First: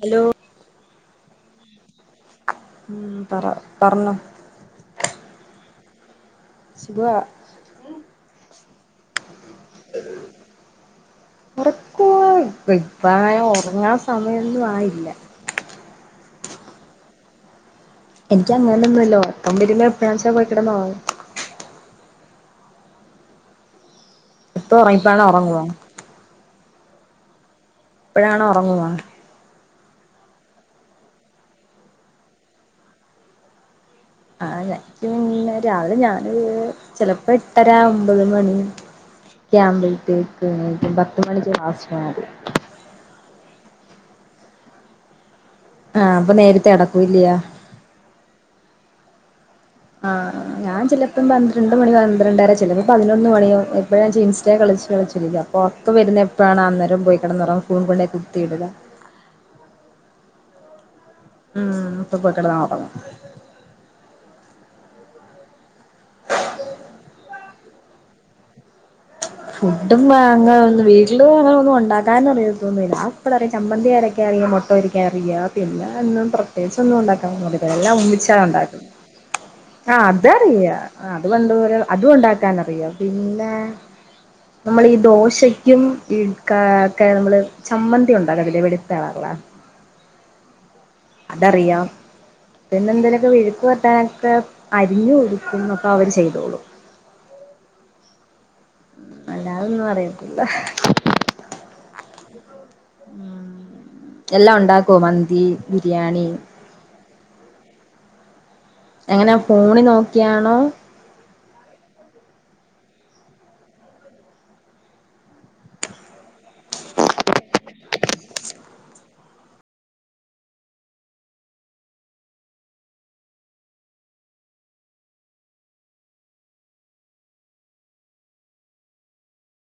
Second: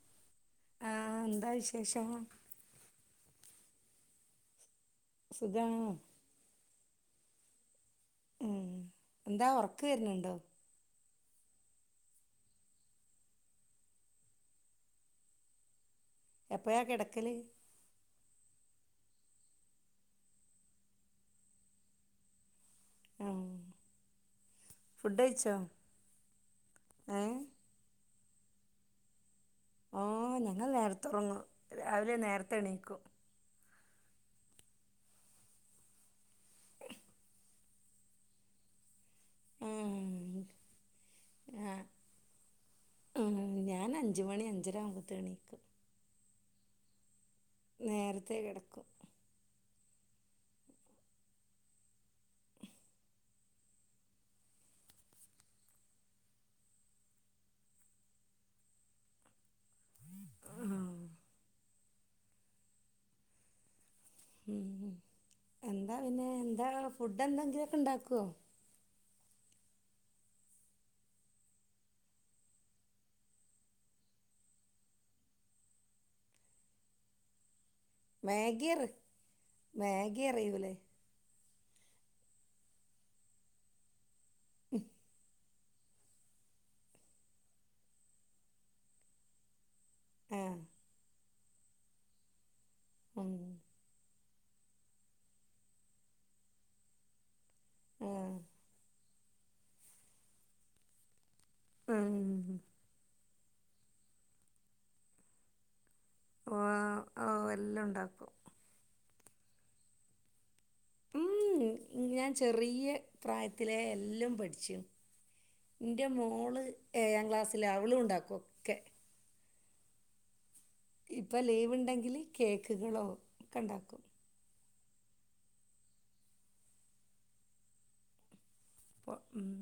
hello ആഹ് എന്താ വിശേഷം ഉം പറ പറഞ്ഞോ സുഖാണോ സുഖവാ ഉം എന്താ ഒറക്ക് വരണണ്ടോ ഉറക്ക ഇപ്പ [unintelligible] ഉറങ്ങാൻ സമയൊന്നും ആയില്ല എപ്പഴാ കിടക്കല് എനിക്ക് അങ്ങനെ ഒന്നുമില്ലാ ഒറക്കം വരുമ്പോ എപ്പഴാ വെച്ചാ പോയിക്കെടന്നൊറ ആഹ് ഇപ്പ ഉറങ്ങിപ്പ ഫുഡ് [unintelligible] കഴിച്ചോ ഒറങ്ങുവോ ഏഹ് ഇപ്പഴാണോ ഒറങ്ങുവാ ഓ ഞങ്ങൾ നേരത്തെ ഒറങ്ങും രാവിലെ നേരത്തെ എണീക്കും ആഹ് എനിക്ക് പിന്നെ രാവിലെ ഞാന് ചെലപ്പോ എട്ടരാ അമ്പത് മണി ക്യാമ്പി ഉം [unintelligible] പത്ത് മണിക്ക് ആഹ് ക്ലാസ്സിന് പോകും ഉം ഞാൻ അഞ്ച് മണി അഞ്ചര ആകുമ്പത്തേന് എണീക്കും ആഹ് അപ്പൊ നേരത്തെ കെടക്കും അല്ലിയോ നേരത്തേ കിടക്കും ആഹ് ഞാൻ ചെലപ്പോ പന്ത്രണ്ട് മണി പന്ത്രണ്ടര ചിലപ്പോ പതിനൊന്ന് മണിയാവും ഇപ്പഴും ഇൻസ്റ്റേ കളച്ച് കളിച്ച് കളിച്ചിരിക്കും അപ്പോ ഉറക്കം വരുന്ന എപ്പഴാണ് അന്നേരം പോയി കിടക്കും ഫോൺ കൊണ്ടുപോയി കുത്തിയിടുക ആഹ് ഉം അപ്പൊ പോയിക്കെടന്നൊറങ്ങും ഉം എന്താ പിന്നെ എന്താ ഫുഡ് എന്തെങ്കിലുംക്കെ ഉണ്ടാക്കുവോ ഫുഡും അങ്ങനെ ഒന്നും വീട്ടില് അങ്ങനെ ഒന്നും ഒണ്ടാക്കാൻ ഒന്നും അറിയത്തൊന്നുല്ല ഞാൻ എപ്പഴും ഒരു ചമ്മന്തിയര ക്കറിയാ മുട്ട പൊരിക്കാൻ അറിയാ പിന്നെ ഒന്നും പ്രത്യേകിച്ച് ഒന്നും ഒണ്ടാക്കാൻ ഒന്നും അയായത് എല്ലാം ഉമ്മിച്ചാണ് മാഗി അറി ഉണ്ടാക്കുന്നത് ആ മാഗി അതറിയ അറിയൂലേ ആ അത് പണ്ട് മുതലെ അതു ഒണ്ടാക്കാനറിയോ പിന്നെ നമ്മളീ ദോശയെ ക്കും ഇഡ് ക ക നമ്മള് ചമ്മന്തി ഒണ്ടാക്കത്തില്ലെ വെളുത്ത കളറില് ആഹ് അതറിയാം പിന്നെ എന്തേലുമൊക്കെ ഉം വിഴുക്ക് [unintelligible] ക്കെ അരിഞ്ഞു കൊടുക്കുന്നൊക്കെ അവൻ ചെയ്തോളും ഉം അല്ലാതൊന്നും അറിയത്തില്ല [unintelligible] ആഹ് ഉം എല്ലാം ഒണ്ടാക്കോ മന്തി ബിരിയാണി ആഹ് എല്ലാം ഉണ്ടാക്കും എങ്ങനെയ ഫോണി നോക്കിയാണോ ഉം ഞാൻ ചെറിയ പ്രായത്തിലെ എല്ലാം പഠിച്ചു ഇൻ്റെ മോള് ഏഴാം ക്ലാസ്സിലാ അവളും ഉണ്ടാക്കും ഒക്കെ ഇപ്പൊ ലീവ് ഉണ്ടെങ്കില് കേക്കുകളോ ഒക്കെ ഉണ്ടാക്കും ഉം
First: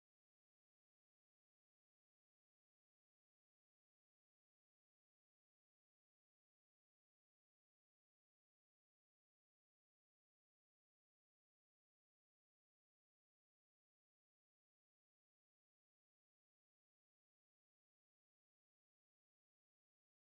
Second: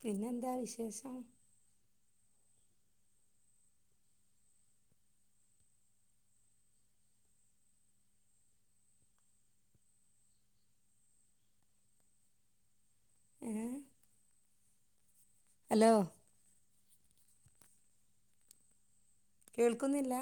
പിന്നെന്താ വിശേഷം ഏ ഹലോ കേൾക്കുന്നില്ലാ